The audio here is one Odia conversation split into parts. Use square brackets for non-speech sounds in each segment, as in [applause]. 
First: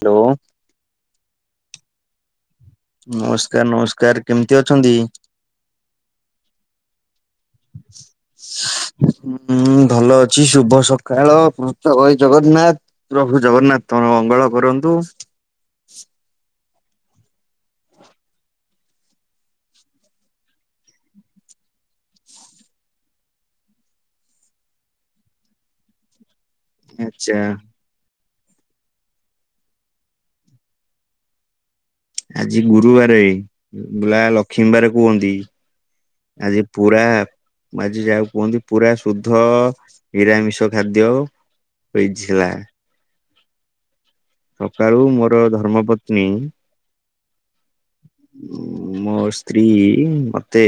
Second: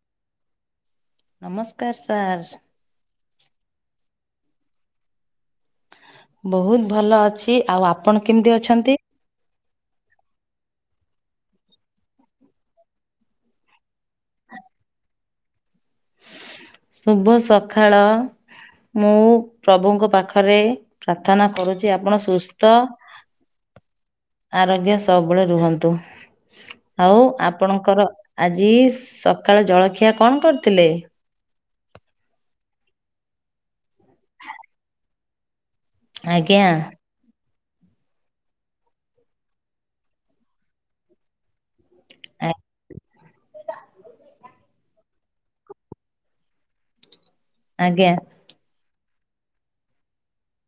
ହ୍ୟାଲୋ। ନମସ୍କାର ସାର୍। ନମସ୍କାର ନମସ୍କାର କେମିତି ଅଛନ୍ତି? ବହୁତ ଭଲ ଅଛି ଆଉ ଆପଣ କେମିତି ଅଛନ୍ତି? ହୁଁ ଭଲ ଅଛି ଶୁଭ ସକାଳ ଘୃତ ପାଇଁ ଜଗନ୍ନାଥ। ପ୍ରଭୁ ଜଗନ୍ନାଥ ତମର ମଙ୍ଗଳ କରନ୍ତୁ। ଶୁଭ ସକାଳ। ମୁଁ ପ୍ରଭୁଙ୍କ ପାଖରେ ପ୍ରାର୍ଥନା କରୁଛି ଆପଣ ସୁସ୍ଥ- ଆରୋଗ୍ୟ ସବୁବେଳେ ରୁହନ୍ତୁ। ଆଉ ଆଚ୍ଛା ଆପଣଙ୍କର ଆଜି ସକାଳ ଜଳଖିଆ କଣ କରିଥିଲେ? ଆଜି ଗୁରୁବାରେ। ମା ଲକ୍ଷ୍ମୀ ବାର କୁହନ୍ତି। ଆଜି ଆଜ୍ଞା ପୁରା କା ଆଜି ଯାହାକୁ କୁହନ୍ତି ପୁରା ଶୁଦ୍ଧ ନିରାମିଷ ଖାଦ୍ୟ। [unintelligible] ସକାଳୁ ମୋର ଧର୍ମ ପତ୍ନୀ ଆଜ୍ଞା। ଉଁ, ମୋ ସ୍ତ୍ରୀ ମୋତେ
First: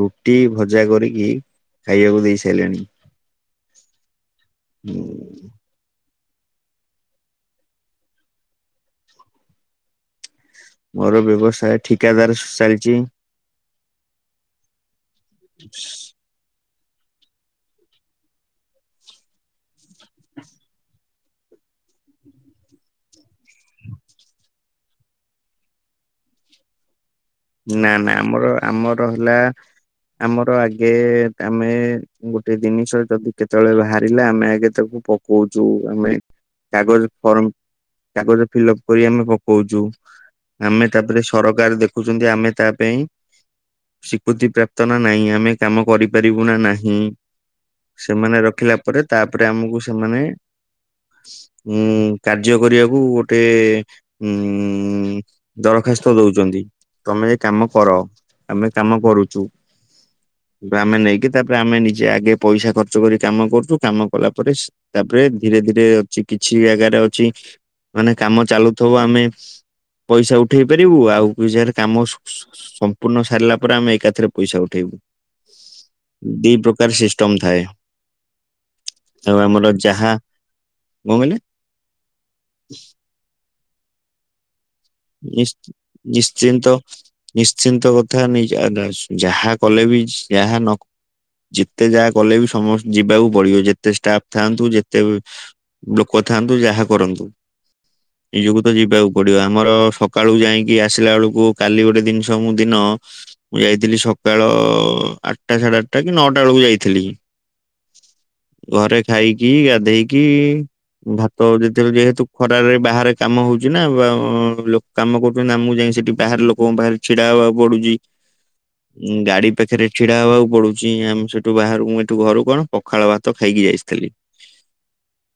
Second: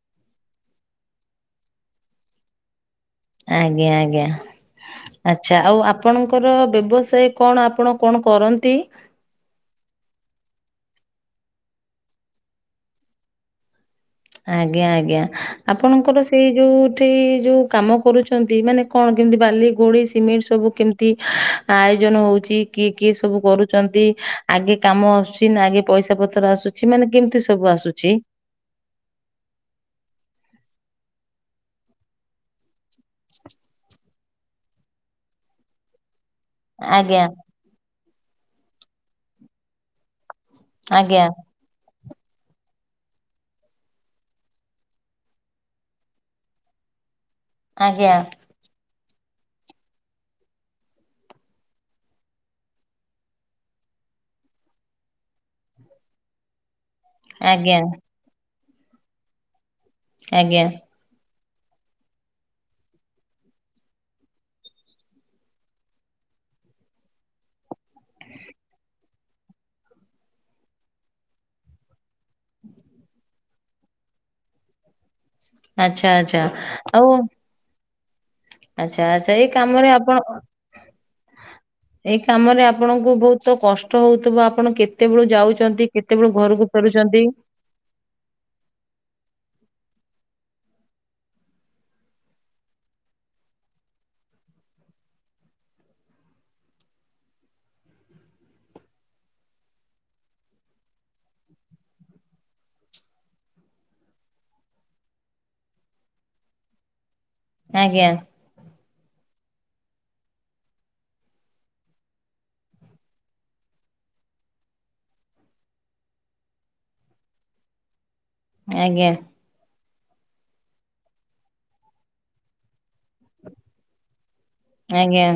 ରୁଟି ଭଜା କରିକି ଖାଇବାକୁ ଦେଇ ସାଇଲାଣି। ଆଜ୍ଞା, ଆଜ୍ଞା ଆଛ ଛା ଆଉ ଆପଣଙ୍କର ବ୍ୟବସାୟ କ ଣ? ଆପଣ କ ଣ କରନ୍ତି? ମୋର ବ୍ୟବସାୟ ଠିକାଦାର ଚାଲିଛି। ଆଜ୍ଞା, ଆଜ୍ଞା ଆପଣଙ୍କର ସେଇ ଯୋଉଠି ଯୋଉ କାମ କରୁଛନ୍ତି ମାନେ କଣ କେମିତି ବାଲି ଗୋଳି ସିମେଣ୍ଟ ସବୁ କେମ ତି ଆୟୋଜନ ହଉଛି, କିଏ କିଏ ସବୁ କରୁଚନ୍ତି? ଆଗେ କାମ ଆସୁଛି ନା? ଆଗେ ପଇସା ପ ତ୍ର ଆସୁଛି ମାନେ କେମତି ସ ନା ନା ଆମର ଆମର ହେଲା ଆମର ଆଗେ ଆମେ ଗୋଟେ ଦିନିଷ ଯଦି କେତେବେଳେ ବାହାରିଲେ ଆମେ ଆଗେ ତାକୁ ପକଉଚୁ ଆମେ କାଗଜ ଆଜ୍ଞା ଫର୍ମ କାଗଜ ଫିଲ୍ଅପ୍ କରି ଆମେ ପକଉଛୁ। ଆମେ ତାପରେ ଆଜ୍ଞା ସରକାର ଦେଖ ଖୁଚନ୍ତି ଆମେ ତା ପାଇଁ ସିକୃତି ପ୍ରାପ୍ତ ନା ନାହିଁ ଆମେ କାମ କରିପାରିବୁ ନା ନାହିଁ। ଆଜ୍ଞା ସେମାନେ ର ଖିଲା ପରେ ତାପରେ ଆମକୁ ସେମାନେ ଉଁ, କାର୍ଯ୍ୟ କରିବାକୁ ଗୋଟେ ଉଁ, ଦରଖାସ୍ତ ଦଉଛନ୍ତି। ତୋମେ ଏ କାମ ଆଜ୍ଞା କର। ଆମେ କାମ କରୁଛୁ। ଆଜ୍ଞା ବା ଆମେ ନେଇକି ତାପରେ ଆମେ ନିଜେ ଆଗେ ପଇସା ଖର୍ଚ୍ଚ କରି କାମ କରୁଛୁ କାମ କଲା ପରେ ତାପରେ ଧୀରେ ଧୀରେ ଅଛି କିଛି ଜାଗାରେ ଅଛି ମାନେ କାମ ଚାଲୁଥିବ ଆମେ ପଇସା ଉଠେଇ ପାରିବୁ। ଆଉ କି ଜାଗାରେ କାମ ସ-ସ-ସମ୍ପୂର୍ଣ୍ଣ ସାରିଲା ପରେ ଆମେ ଏକାଥରେ ପଇସା ଉଠେଇବୁ। ଆଚ୍ଛା ଆଚ୍ଛା ଦି ପ୍ରକାର ଆଉ ସିଷ୍ଟମ୍ ଥାଏ। ଆଚ୍ଛା, ଆଚ୍ଛା ଏଇ କାମରେ ଆପଣ ନ ହେଲେ ଏଇ କାମରେ ଆପଣଙ୍କୁ ବହୁତ କଷ୍ଟ ହଉଥିବ ଆପଣ କେ ତେବେଳୁ ଯାଉଛନ୍ତି କେତେବେଳୁ ଘରକୁ ଫେରୁଛନ୍ତି? ଶ୍ଚିନ୍ତ କଥା ନି- ଯ- ଆଗା-ଯାହା କଲେ ବି ଯାହା ନ ଯେତେ ଯାହା କଲେ ବି ସମସ୍ତେ ଯିବାକୁ ପଡିବ ଯେତେ ଷ୍ଟାଫ ଥାଆନ୍ତୁ ଯେତେ ଲୋକ ଥାଆନ୍ତୁ ଯାହା କରନ୍ତୁ ନିଜକୁ ତ ଯିବାକୁ ପଡିବ। ଆମର ସକାଳୁ ଯାଇକି ଆସିଲା ବେଳକୁ କାଲି ଗୋଟେ ଜିନିଷ ମୁଁ ଦିନ ମୁଁ ଯାଇଥିଲି ସକାଳ ଆଟା ସାଢ଼େ ଆଟା କି ନଅଟା ବେଳକୁ ଯାଇଥିଲି। ଆଜ୍ଞା। ଘରେ ଖାଇକି ଗାଧେଇକି ଭାତ ଯେତେବେଳେ ଯେହେତୁ ଖରାରେ ବାହାରେ କାମ ହଉଛି ନା ବାଅ ଲୋ କାମ କରୁଛନ୍ତି ନା ମୁଁ ଯାଇ ସେଠି ବାହାର ଲୋକଙ୍କ ପାଖରେ ଛିଡା ହବାକୁ ପଡୁଚି। ଆଜ୍ଞା ଉଁ ଗାଡି ପାଖରେ ଛିଡା ହେବାକୁ ପଡୁଛି ଆମେ ସେଠୁ ବାହାରୁ ମୁଁ ଏଠୁ ଘରୁ କଣ ପଖାଳ ଭାତ ଖାଇକି ଆସିଥିଲି। ଆଜ୍ଞା।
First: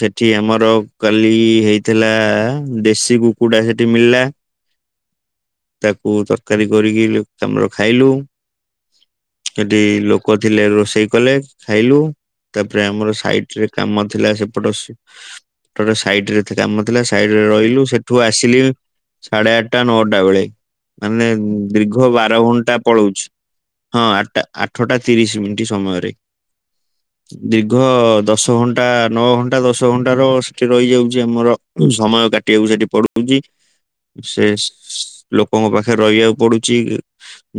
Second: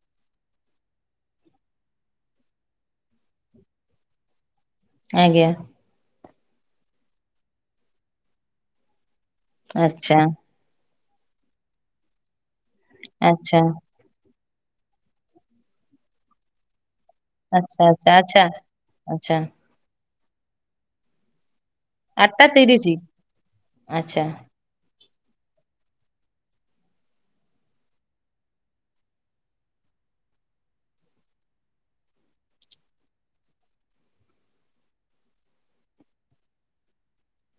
ସେଠି ଆମର କାଲି ହେଇଥିଲା। ଦେଶୀ କୁକୁଡା ସେଠି ମିଳିଲା ଆଜ୍ଞା। ତାକୁ ତରକାରୀ କରିକି [unintelligible] ମୋର ଖାଇଲୁ। ସେଠି ଆଚ୍ଛା ଲୋକ ଥିଲେ ରୋଷେଇ କଲେ ଖାଇଲୁ। ତାପରେ ଆମର ସାଇଟ ଆଚ୍ଛା ରେ କାମ ଥିଲା ସେପଟ ସାଇଡ ରେ ଏତେ କାମ ଥିଲା ସାଇଡ ରେ ରହିଲୁ ଆଚ୍ଛା ସେଠୁ ଆଚ୍ଛା ଆଚ୍ଛା ଆସିଲି ଆଚ୍ଛା ସାଢେ ଆଠ। ଆଠଟା ନଅଟା ବେଳେ। ମାନେ ଦୀର୍ଘ ବାର ଆଠଟା ଘଣ୍ଟା ତିରିଶି। ପଳଉଛି, ହଁ ଆଚ୍ଛା ଆଠଟା। ଆଠଟା ତିରିଶ ମିନିଟ୍ ସମୟରେ। ଦୀର୍ଘ ଦଶ ଘଣ୍ଟା, ନଅ ଘଣ୍ଟା, ଦଶ ଘଣ୍ଟା ର ସେଠି ରହିଯାଉଛି ଆମର। ସମୟ କାଟିବାକୁ ସେଠି ପଡୁଛି। ସେ ଲୋକଙ୍କ ପାଖରେ ରହିବାକୁ ପଡୁଛି।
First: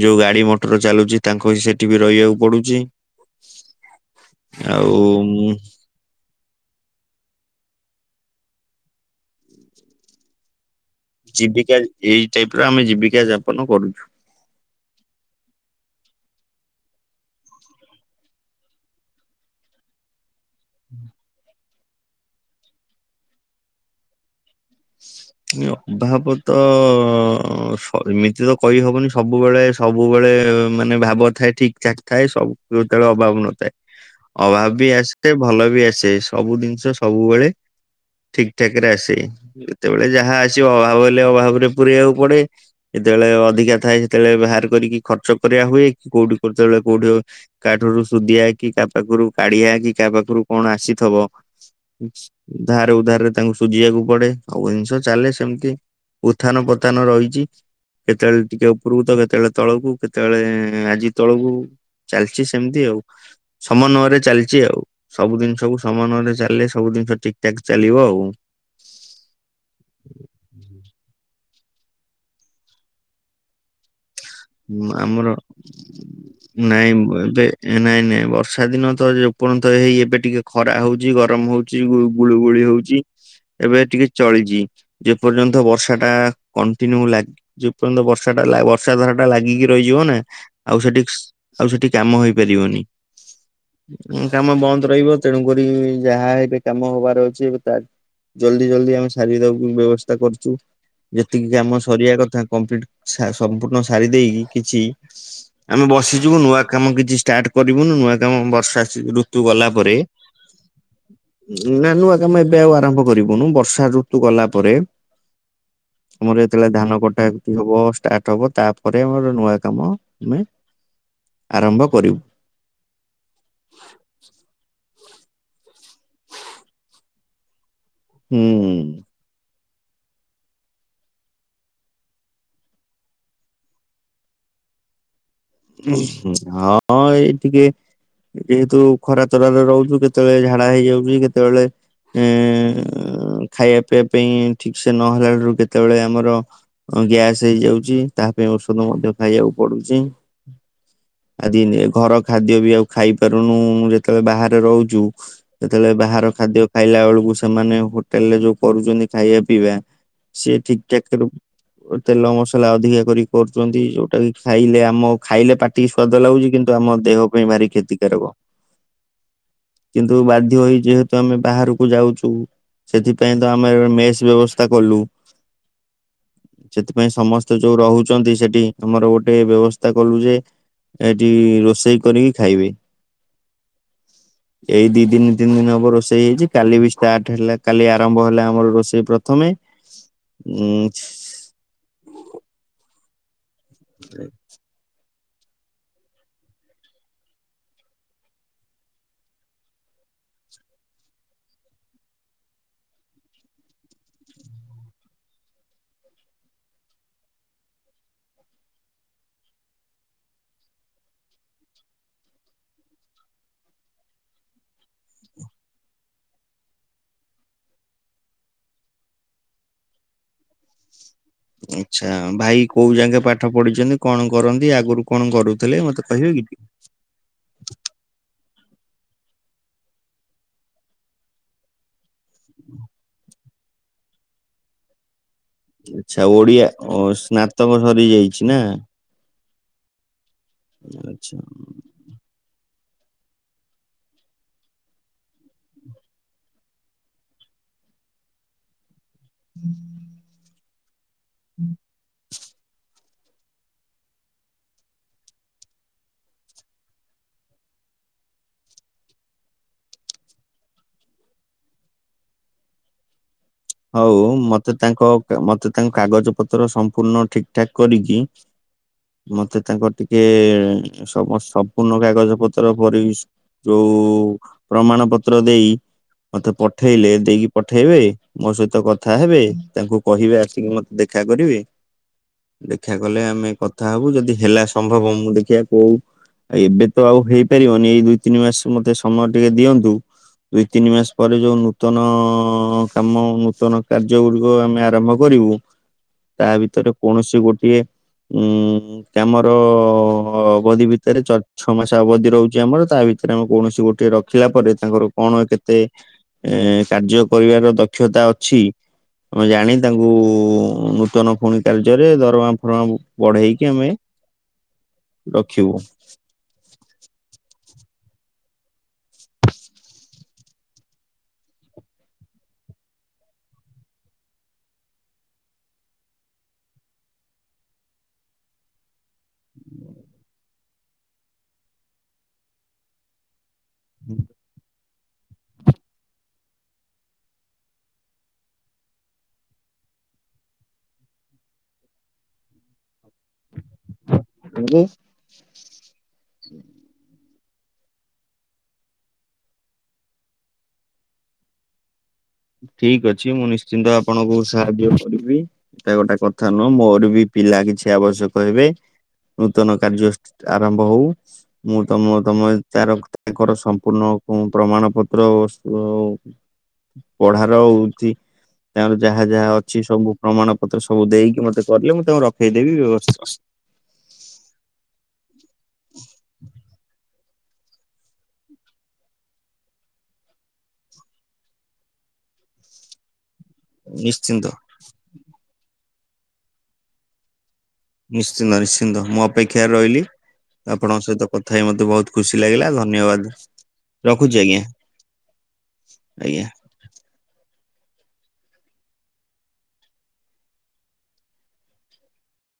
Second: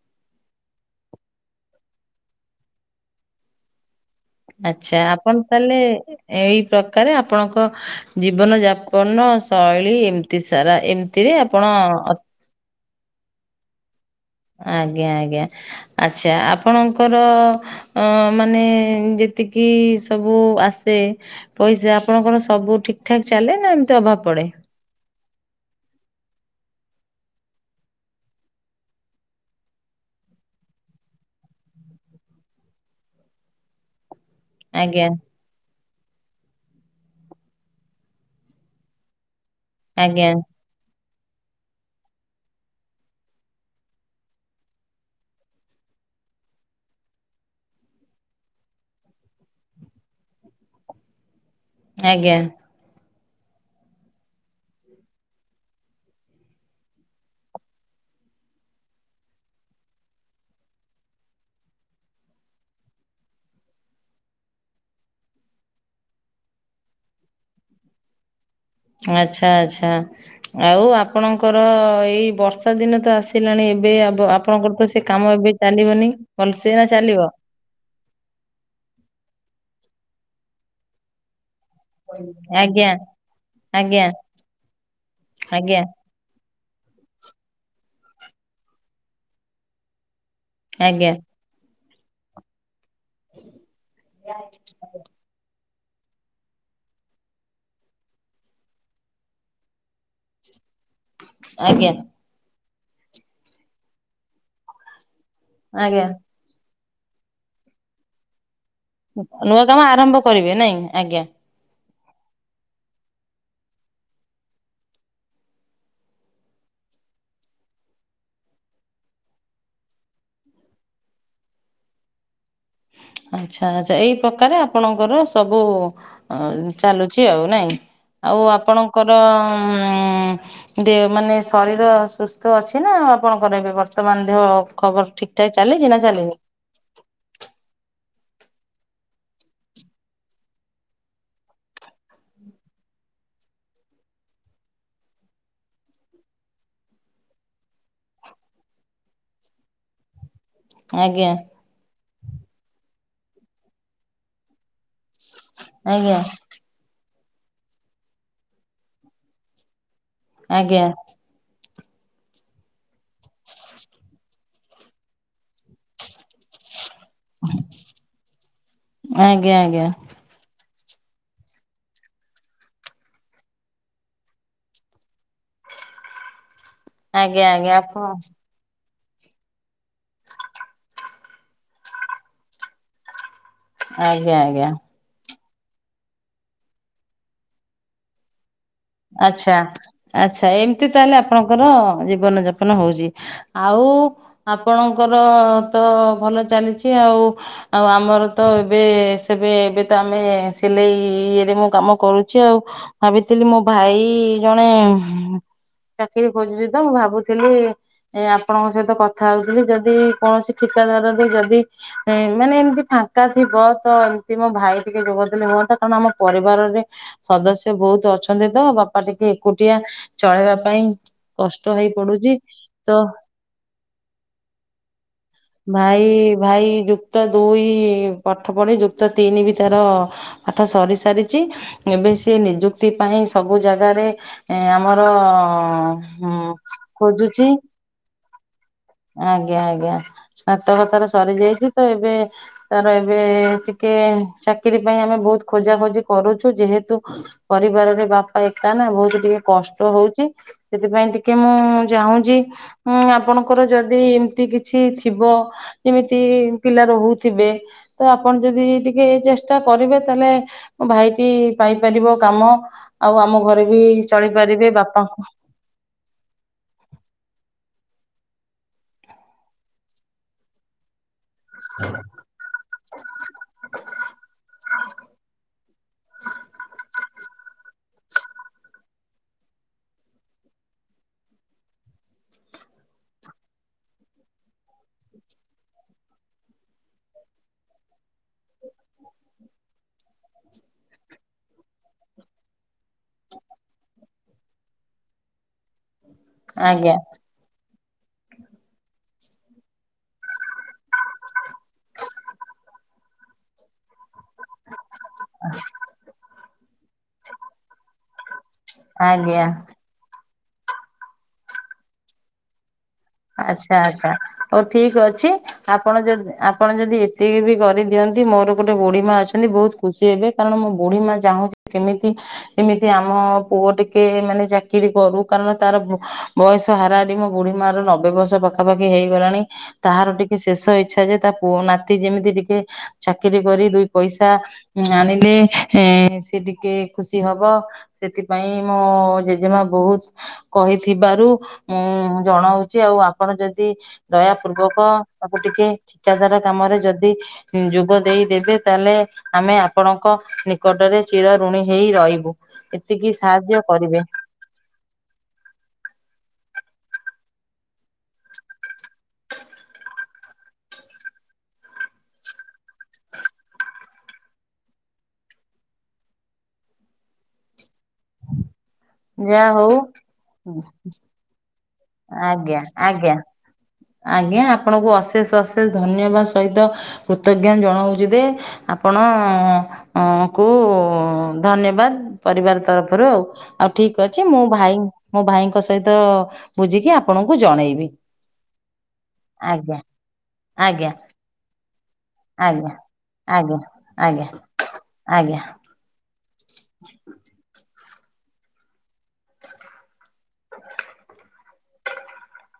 ଯୋଉ ଗାଡି ମଟର ଚାଲୁଛି ତାଙ୍କ ସେଠି ବି ରହିବାକୁ ପଡୁଛି। ଆଉ ଆଚ୍ଛା, ଆପଣ ଉଁ, ତାହେଲେ ଏଇ ପ୍ରକାରେ ଆପଣଙ୍କ ଜୀବନ ଯାପନ ଶୈଳୀ ଏମିତି ସାରା ଏମ୍ ଜୀବିକା, ଏଇ ଟାଇପ ର ଆମେ ଜୀବିକା ଯାପନ କରୁଛୁ। ଆଜ୍ଞା ଆଜ୍ଞା। ଆଚ୍ଛା ଆପଣଙ୍କର ଅ ମାନେ ଯେତିକି ସବୁ ଆସେ ପଇସା, ଆପଣଙ୍କର ସବୁ ଠିକ୍ ଠାକ୍ ଚାଲେ ନା ଏମିତି ଅଭାବ ପଡେ। ଅଭାବ ତ ସରି ନିଜେ ତ କହିହବନି ସବୁବେଳେ ସବୁବେଳେ ମାନେ ଭାବ ଥାଏ ଠିକ୍ ଚାଲି ଥାଏ ସବୁ କେତେବେଳେ ଅଭାବ ନଥାଏ। ଅଭାବ ବି ଆଜ୍ଞା ଆସି ଭଲ ବି ଆସେ। ସବୁ ଜିନିଷ ସବୁବେଳେ ଠିକ୍ ଠାକ୍ ରେ ଆସେ। ଯେତେବେଳେ ଆଜ୍ଞା ଯାହା ଆସିବ ଅଭାବ ହେଲେ ଅଭାବରେ ପୁରେଇବାକୁ ପଡେ। ଯେତେବେଳେ ଅଧିକା ଥାଏ ସେତେବେଳେ ବାହାର କରିକି ଖର୍ଚ୍ଚ କରିବା ହୁଏ କି କୋଉଠି କେତେବେଳେ କୋଉଠି କାହାଠାରୁ ସୁଧିଆ କି କାହା ପାଖରୁ କାଢ଼ିଆ କି କାହା ପାଖରୁ କଣ ଆସିଥିବ। ଆଜ୍ଞା। ଧାର ଉଧାରରେ ତାଙ୍କୁ ସୁଝିବାକୁ ପଡେ। ସବୁ ଜିନିଷ ଚାଲେ ସେମିତି ଉତ୍ଥାନ ପତାନ ରହିଛି। କେତେବେଳେ ଟିକେ ଉପରକୁତ କେତେବେଳେ ତଳକୁ କେତେବେଳେ ଆଜି ତଳକୁ। ଚାଲିଛି ସେମିତି ଆଉ। ସମନ୍ୱୟରେ ଚାଲିଛି ଆଉ। ସବୁ ଜିନିଷକୁୁ ସମନ୍ଵୟରେ ଚାଲିଲେ ସବୁ ଜିନିଷ ଠିକ୍ ଠାକ୍ ଚାଲିବ ଆଉ। ଆଚ୍ଛା ଆଚ୍ଛା, ଆଉ ଆପଣ? ଙ୍କର ଏଇ ବର୍ଷା ଦିନ ତ ଆସିଲାଣି ଏବେ ଆପଣଙ୍କର ଉଁ, ତ ସେ ଆମର କାମ ଏବେ ଚାଲିବନି ଭଲସେ ନା ନାଇଁ ଚାଲିବ? ଏବେ ନାଇଁ ନାଇଁ ବର୍ଷା ଦିନ ତ ଯେପର୍ଯନ୍ତ ହେଇ ଏବେ ଟିକେ ଖରା ହଉଛି ଗରମ ହଉ ଚି ଗୁଳୁ ଗୁଳି ଆଜ୍ଞା ହଉଛି ଏବେ ଆଜ୍ଞା ଟିକେ ଚଳିଚି ଯେପର୍ଯ୍ୟନ୍ତ ଆଜ୍ଞା ବର୍ଷା ଟା କଣ୍ଟିନ୍ୟୁ ଲାଗି ଯେପର୍ଯ୍ୟନ୍ତ ବର୍ଷା ଟା ଲା ବର୍ଷା ଧାରାଟା ଲାଗିକି ରହିଯିବ ନା ଆଉ ସେଠି ଆଜ୍ଞା ଆଉ ସେଠି କାମ ହେଇପାରିବନି। କାମ ବନ୍ଦ ରହିବ ତେଣୁକରି ଯାହା ଏବେ କାମ ହବାର ଅଛି ଜଲ୍ଦି ଜଲ୍ଦି ଆମେ ସାରି ଦବାକୁ ବ୍ୟବସ୍ଥା କରୁଛୁ। ଯେତିକି କାମ ଆଜ୍ଞା ସରିବା କଥା କମ୍ପ୍ଲିଟ ସା ସମ୍ପୂର୍ଣ୍ଣ ସାରି ଦେଇକି କିଛି ଆମେ ଆଜ୍ଞା ବସିଯିବୁ ନୂଆ କାମ କିଛି ଷ୍ଟାର୍ଟ କରିବୁନୁ। ନୂଆ କାମ ବର୍ଷା ଋତୁ ନୂଆ ଗଲା କାମ ପରେ ଆରମ୍ଭ କରିବେ ନାଇଁ, ଆଜ୍ଞା। ନା ନୂଆ କାମ ଏବେ ଆଉ ଆରମ୍ଭ କରିବୁନୁ। ବର୍ଷା ଋତୁ ଗଲା ପରେ। ଆମର ଯେତେବେଳେ ଧାନ କଟାକଟି ହବ। ଷ୍ଟାର୍ଟ ହବ ତା ପରେ ମୋର ନୂଆ କାମ। ଆମେ। ଆରମ୍ଭ କରିବୁ। ଆଚ୍ଛା ଆଚ୍ଛା ଏଇ ପକାରେ ଆପଣଙ୍କର ସବୁ ଅ ଚାଲୁଛି ଆଉ ନାଇଁ। ଆଉ ଆପଣଙ୍କର ହୁଁ ଉ ଦେ ମାନେ ଶରୀର ସୁସ୍ଥ ଅଛି ନା ଆପଣଙ୍କର ଏବେ ବର୍ତ୍ତମାନ ଦେହ ଖବର ଠିକି। ଉହୁଁ ହଁ ଏଇ ଟିକେ ଯେହେତୁ ଖରା ତରାରେ ରହୁଛୁ କେତେବେଳେ ଝାଡା ହେଇଯାଉଛି। କେତେବେଳେ ଏ ଖାଇବା ପିଇବା ପିଆ ପାଇଁ ଠିକେ ସେ ନହେଲା ରୁ କେତେବେଳେ ଆମର ହଁ ଗ୍ୟାସ୍ ହେଇଯାଉଛି ତା ପାଇଁ ଔଷଧ ମଧ୍ୟ ଖାଇବାକୁ ପଡୁଛି। ଆଜ୍ଞା। ଆଜି ନେ ଘର ଖାଦ୍ୟ ବି ଆଉ ଖାଇପାରୁନୁ ଉ ଯେତେବେଳେ ବାହାରେ ରହୁଛୁ। ସେତେବେଳେ ଆଜ୍ଞା। ବାହାର ଖାଦ୍ୟ ଖାଇଲା ବେଳକୁ ସେମାନେ ହୋଟେଲ ରେ ଯୋଉ କରୁଛନ୍ତି ଖାଇବା ପିଇବା। ସେ ଆଜ୍ଞା ଠିକିଠାକ କେଡୁ ଓ ତେଲ ମସଲା ଅଧିକା କରି କରୁଛନ୍ତି ଯୋଉଟା କି ଖାଇଲେ ଆମ ଖାଇଲେ ପାଟିକି ସ୍ଵାଦ ଲାଗୁଛି କିନ୍ତୁ ଆମ ଦେହ ପାଇଁ ଭାରି କ୍ଷତିକାରକ। ଆଜ୍ଞା ଆଜ୍ଞା କିନ୍ତୁ ତେଣୁ ବାଧ୍ୟ ହୋଇ ଯେହେତୁ ଆମେ ବାହାରକୁ ଯାଉଚୁ। ସେଥିପାଇଁ ତ ଆମେ ମେସ୍ ବ୍ୟବସ୍ଥା କଲୁ। ସେଥିପାଇଁ ଆଜ୍ଞା ସମସ୍ତେ ଆଜ୍ଞା ଯୋଉ ଆପଣ ରହୁଛନ୍ତି ସେଠି ଆମର ଗୋଟେ ବ୍ୟବସ୍ଥା ଚିତା କଲୁ ଯେ। ଏଠି ରୋଷେଇ କରିକି ଖାଇବେ। ଆଜ୍ଞା ଆଜ୍ଞା ଏଇ ଦି ଦିନି ତିନି ଦିନି ହବ ରୋଷେଇ ହେଇଛି କାଲି ବି ଷ୍ଟାର୍ଟ ହେଲା କାଲି ଆରମ୍ଭ ହେଲା ଆମର ରୋଷେଇ। ପ୍ରଥମେ ଆଚ୍ଛା। ଆଚ୍ଛା ଉଁ ଏମତି ତାହେଲେ ଆପେ ଆପଣଙ୍କର ଜୀବନ ଯାପନ ହଉଛି। ଆଉ ଆପଣଙ୍କ ଆପଣଙ୍କର ତ ଭଲ ଚାଲିଛି ଆଉ। ଆଉ ଆମର ତ ଏବେ ସେବେ ଏବେ ତ ଆମେ ସିଲେଇ ଇଏରେ ମୁଁ କାମ କରୁଛି ଆଉ। ଭାବିଥିଲି ମୋ ଭାଇ ଜଣେ ଚାକିରି ଖଜୁଚି ତ ମୁଁ ଭାବୁଥିଲି? ଏ ଆପଣଙ୍କ ସହିତ କଥା ହଉଥିଲି ଯଦି କୌଣସି ଠିକାଦାର ର ଯଦି ଏ ମାନେ ଏମିତି ଫାଙ୍କା ଥିବ ତ ଏମିତି ମୋ ଭାଇ ଟିକେ ଯୋଗଦେଲେ ହୁଅନ୍ତା କାରଣ ଆମ ପରିବାରରେ ସଦସ୍ୟ ବହୁତୁ ଅଛନ୍ତି ତ ବାପା ଟିକେ ଏକୁଟିଆ ଚଳେଇବା ପାଇଁ। କଷ୍ଟ ହେଇ ଇଚ୍ଛା ପଡୁଛି ଭାଇ କୋଉ ତ ଯାକେ ପାଠ ପଢିଛନ୍ତି କଣ କରନ୍ତି ଆଗରୁ କଣ କରୁଥିଲେ ଭାଇ ମତେ କହିବେ କି? ଭାଇ ଯୁକ୍ତ ଦୁଇ ପାଠ ପଢି ଯୁକ୍ତ ତିନି ବି ତାର ପାଠ ସରି ସାରିଛି ଏବେ ସିଏ ସେ ନିଯୁକ୍ତି ପାଇଁ ସବୁ ଜାଗାରେ। ଆମର ଇଛା ଓଡିଆ ଖୋଜୁଛି ସ୍ନାତକ ସରି ଯାଇଛି ନା? ଆଜ୍ଞା ଆଜ୍ଞା। ସ୍ନାତକ ତରା ଆଚ୍ଛା ସରିଯାଇଛି ତ ଏବେ? ତାର ଏବେ ଟିକେ ଚାକିରି ପାଇଁ ଆମେ ବହୁତୁ ଖୋଜା ଖୋଜି କରୁଛୁ ଯେହେତୁ ପରିବାରରେ ବାପା ଏକା ନା ବହୁତୁ ଟିକେ କଷ୍ଟ ହଉଛି ସେଥିପାଇଁ ଟିକେ ମୁଁ ଯାହୁଁଚି। ଉଁ ଆପଣଙ୍କୁ ତାଙ୍କର ଯଦି ଏମିତି କିଛି ଥିବ ଯେମିତି ପିଲା ରହୁଥିବେ? ତ ଆପଣ ଯଦି ଟିକେ ଚେଷ୍ଟା କରିବେ ତାହେଲେ ମୋ ଭାଇଟି ପାଇପାରିବ କାମ। ଆଉ ଆମ ଘରେ ବି ହଉ ମତେ ଚଳିପାରିବେ ତାଙ୍କ ବାପାଙ୍କୁ ମତେ ତାଙ୍କ କାଗଜ ପତ୍ର ସମ୍ପୂର୍ଣ୍ଣ ଠିକ ଠାକ୍ କରିକି? ମତେ ତାଙ୍କର ଟିକେ ସମସ୍ତ ସମ୍ପୂର୍ଣ୍ଣ କାଗଜ ପତ୍ର ପରି ଯୋଉଁ ପ୍ରମାଣ ପତ୍ର ଦେଇ ମତେ ପଠେଇଲେ ଦେଇକି ପଠେଇବେ ମୋ ସହିତ କଥା ହେବେ ତାଙ୍କୁ କହିବେ ଆସିକି ମତେ ଦେଖା କରିବେ। ଦେଖା କଲେ ଆମେ କଥା ହବୁ ଯଦି ହେଲା ସମ୍ଭବ ମୁଁ ଦେଖିବା କୋଉ ଏବେ ତ ଆଉ ହେଇପାରିବନି ଏଇ ଦୁଇ ତିନି ମାସ ମତେ ସମୟ ଟିକେ ଦିଅନ୍ତୁ? ଦୁଇ ତିନି ମାସ ପରେ ଯୋଉ ନୂତନ ଅ-ଅ-ଅଁ କାମ ନୂତନ କାର୍ଯ୍ୟ ଗୁଡିକ ଆମେ ଆରମ୍ଭ କରିବୁ। ତା ଭିତରେ ଆଜ୍ଞା କୌଣସି ଗୋଟିଏ ଉଁ କାମର ଅବଧି ଭି ତରେ ଛଅ ମାସ ଅବଧି ରହୁଛି ଆମର ତା ଭିତରେ ଆମେ କୌଣସି ଗୋଟଏ ରଖିଲା ପରେ ତାଙ୍କର କଣ କେତେ? ଏ କାର୍ଯ୍ୟ କରିବାର ଦକ୍ଷତା ଅଛି ମୁଁ ଆଜ୍ଞା ଜାଣି ତାଙ୍କୁ ନୂତନ ପୁଣି କାର୍ଯ୍ୟରେ ଦରମା ଫରମା ବଢେଇକି ଆଚ୍ଛା ଆମେ ଆଚ୍ଛା ହଉ ଠିକ୍ ଅଛି ରଖିବୁ ଆପଣ ଯଦି ଆପଣ ଯଦି ଏତିକି ବି କରିଦିଅନ୍ତି ମୋର ଗୋଟେ ବୁଢ଼ୀ ମା ଅଛନ୍ତି ବୋହୁତ୍ ଖୁସି ହେବେ କାରଣ ମୋ ବୁଢ଼ୀ ମା ଚାହୁଁ ସେମିତି ଏମିତି ଆମ ପୁଅ ଟିକେ ମାନେ ଚାକିରି କରୁ କାରଣ ତାର ବୟସ ହାରାହାରି ମୋ ବୁଢ଼ୀ ମା ର ନ ବେବସ ପାଖାପାଖି ହେଇଗଲାଣି ତାହାର ଟିକେ ଶେଷ ଇଚ୍ଛା ଯେ ତା ପୁଅ ନାତି ଯେମିତି ଟିକେ ଚାକିରି କରି ଦୁଇ ପଇସା ଆଣିଲେ ସେ ଟିକେ ଖୁସି ହବ। ସେଥିପାଇଁ ମୋ ଜେଜେମା ବୋହୁତ୍ କହିଥିବାରୁ ଉଁ ଜଣଉ ଆଉ ଆପଣ ଯଦି ଦୟା କିନ୍ତୁ ପୂର୍ବକ ତାକୁ ଟିକେ ଠିକାଦାର କାମରେ ଯଦି। ଯୋଗ ଦେଇଦବେ ତାହେଲେ। ଆମେ ଆପଣଙ୍କ ନିକଟରେ ଚିର ଋଣୀ ହେଇ ରହିବୁ। ଠିକ୍ ଏତିକି ଅଛି ମୁଁ ସାହାଯ୍ୟ ନିଶ୍ଚିନ୍ତ କରିବେ ଆପଣଙ୍କୁ ସାହାଯ୍ୟ କରିବି। ଏଟା ଗୋଟେ କଥା ନୁହଁ, ମୋର ବି ପିଲା କିଛି ଆବଶ୍ୟକ ହେବେ। ନୂତନ କାର୍ଯ୍ୟ ଆରମ୍ଭ ହୋଉ। ମୁଁ ତମ ତମ ଚାର ତାଙ୍କର ସମ୍ପୂର୍ଣ୍ଣ ପ୍ରମାଣ ପତ୍ର ଅ ପଢାର ହୋଉଛି, ତାଙ୍କର ଯାହା ଯାହା ଅଛି ସବୁ ପ୍ରମାଣ ପତ୍ର ସବୁ ଦେଇକି ମତେ। କଲେ ମୁଁ ତାଙ୍କୁ ଆଜ୍ଞା ରଖେଇଦେବି ଆଜ୍ଞା। ବ୍ୟବସ ଆଜ୍ଞା ଆପଣଙ୍କୁ ଅଶେଷ ଅଶେଷ ଧନ୍ୟବାଦ ସହିତ କୃତଜ୍ଞା ଜଣାଉଛି ଦେ ଆପଣ ଅ- ଅଁ ଅ କୁ ଧନ୍ୟବାଦ୍ ପରିବାର୍ ତରଫରୁ ଆଉ। ଆଉ ଠିକ୍ ଅଛି, ମୁଁ ନିଶ୍ଚିନ୍ତ ଭାଇ ମୋ ଭାଇଙ୍କ ସହିତ ବୁଝିକି ଆପଣଙ୍କୁ ଜଣେଇବି। ନିଶ୍ଚିନ୍ତ ନିଶ୍ଚିନ୍ତ, ମୁଁ ଅପେକ୍ଷାରେ ଆଜ୍ଞା ରହିଲି ଆଜ୍ଞା ଆପଣଙ୍କ ସହିତ କଥା ହେଇ ମତେ ବୋହୁତ୍ ଖୁସି ଲାଗିଲା ଆଜ୍ଞା ଧନ୍ୟବାଦ୍ ରଖୁଛି ଆଜ୍ଞା, ଆଜ୍ଞା। ଆଜ୍ଞା।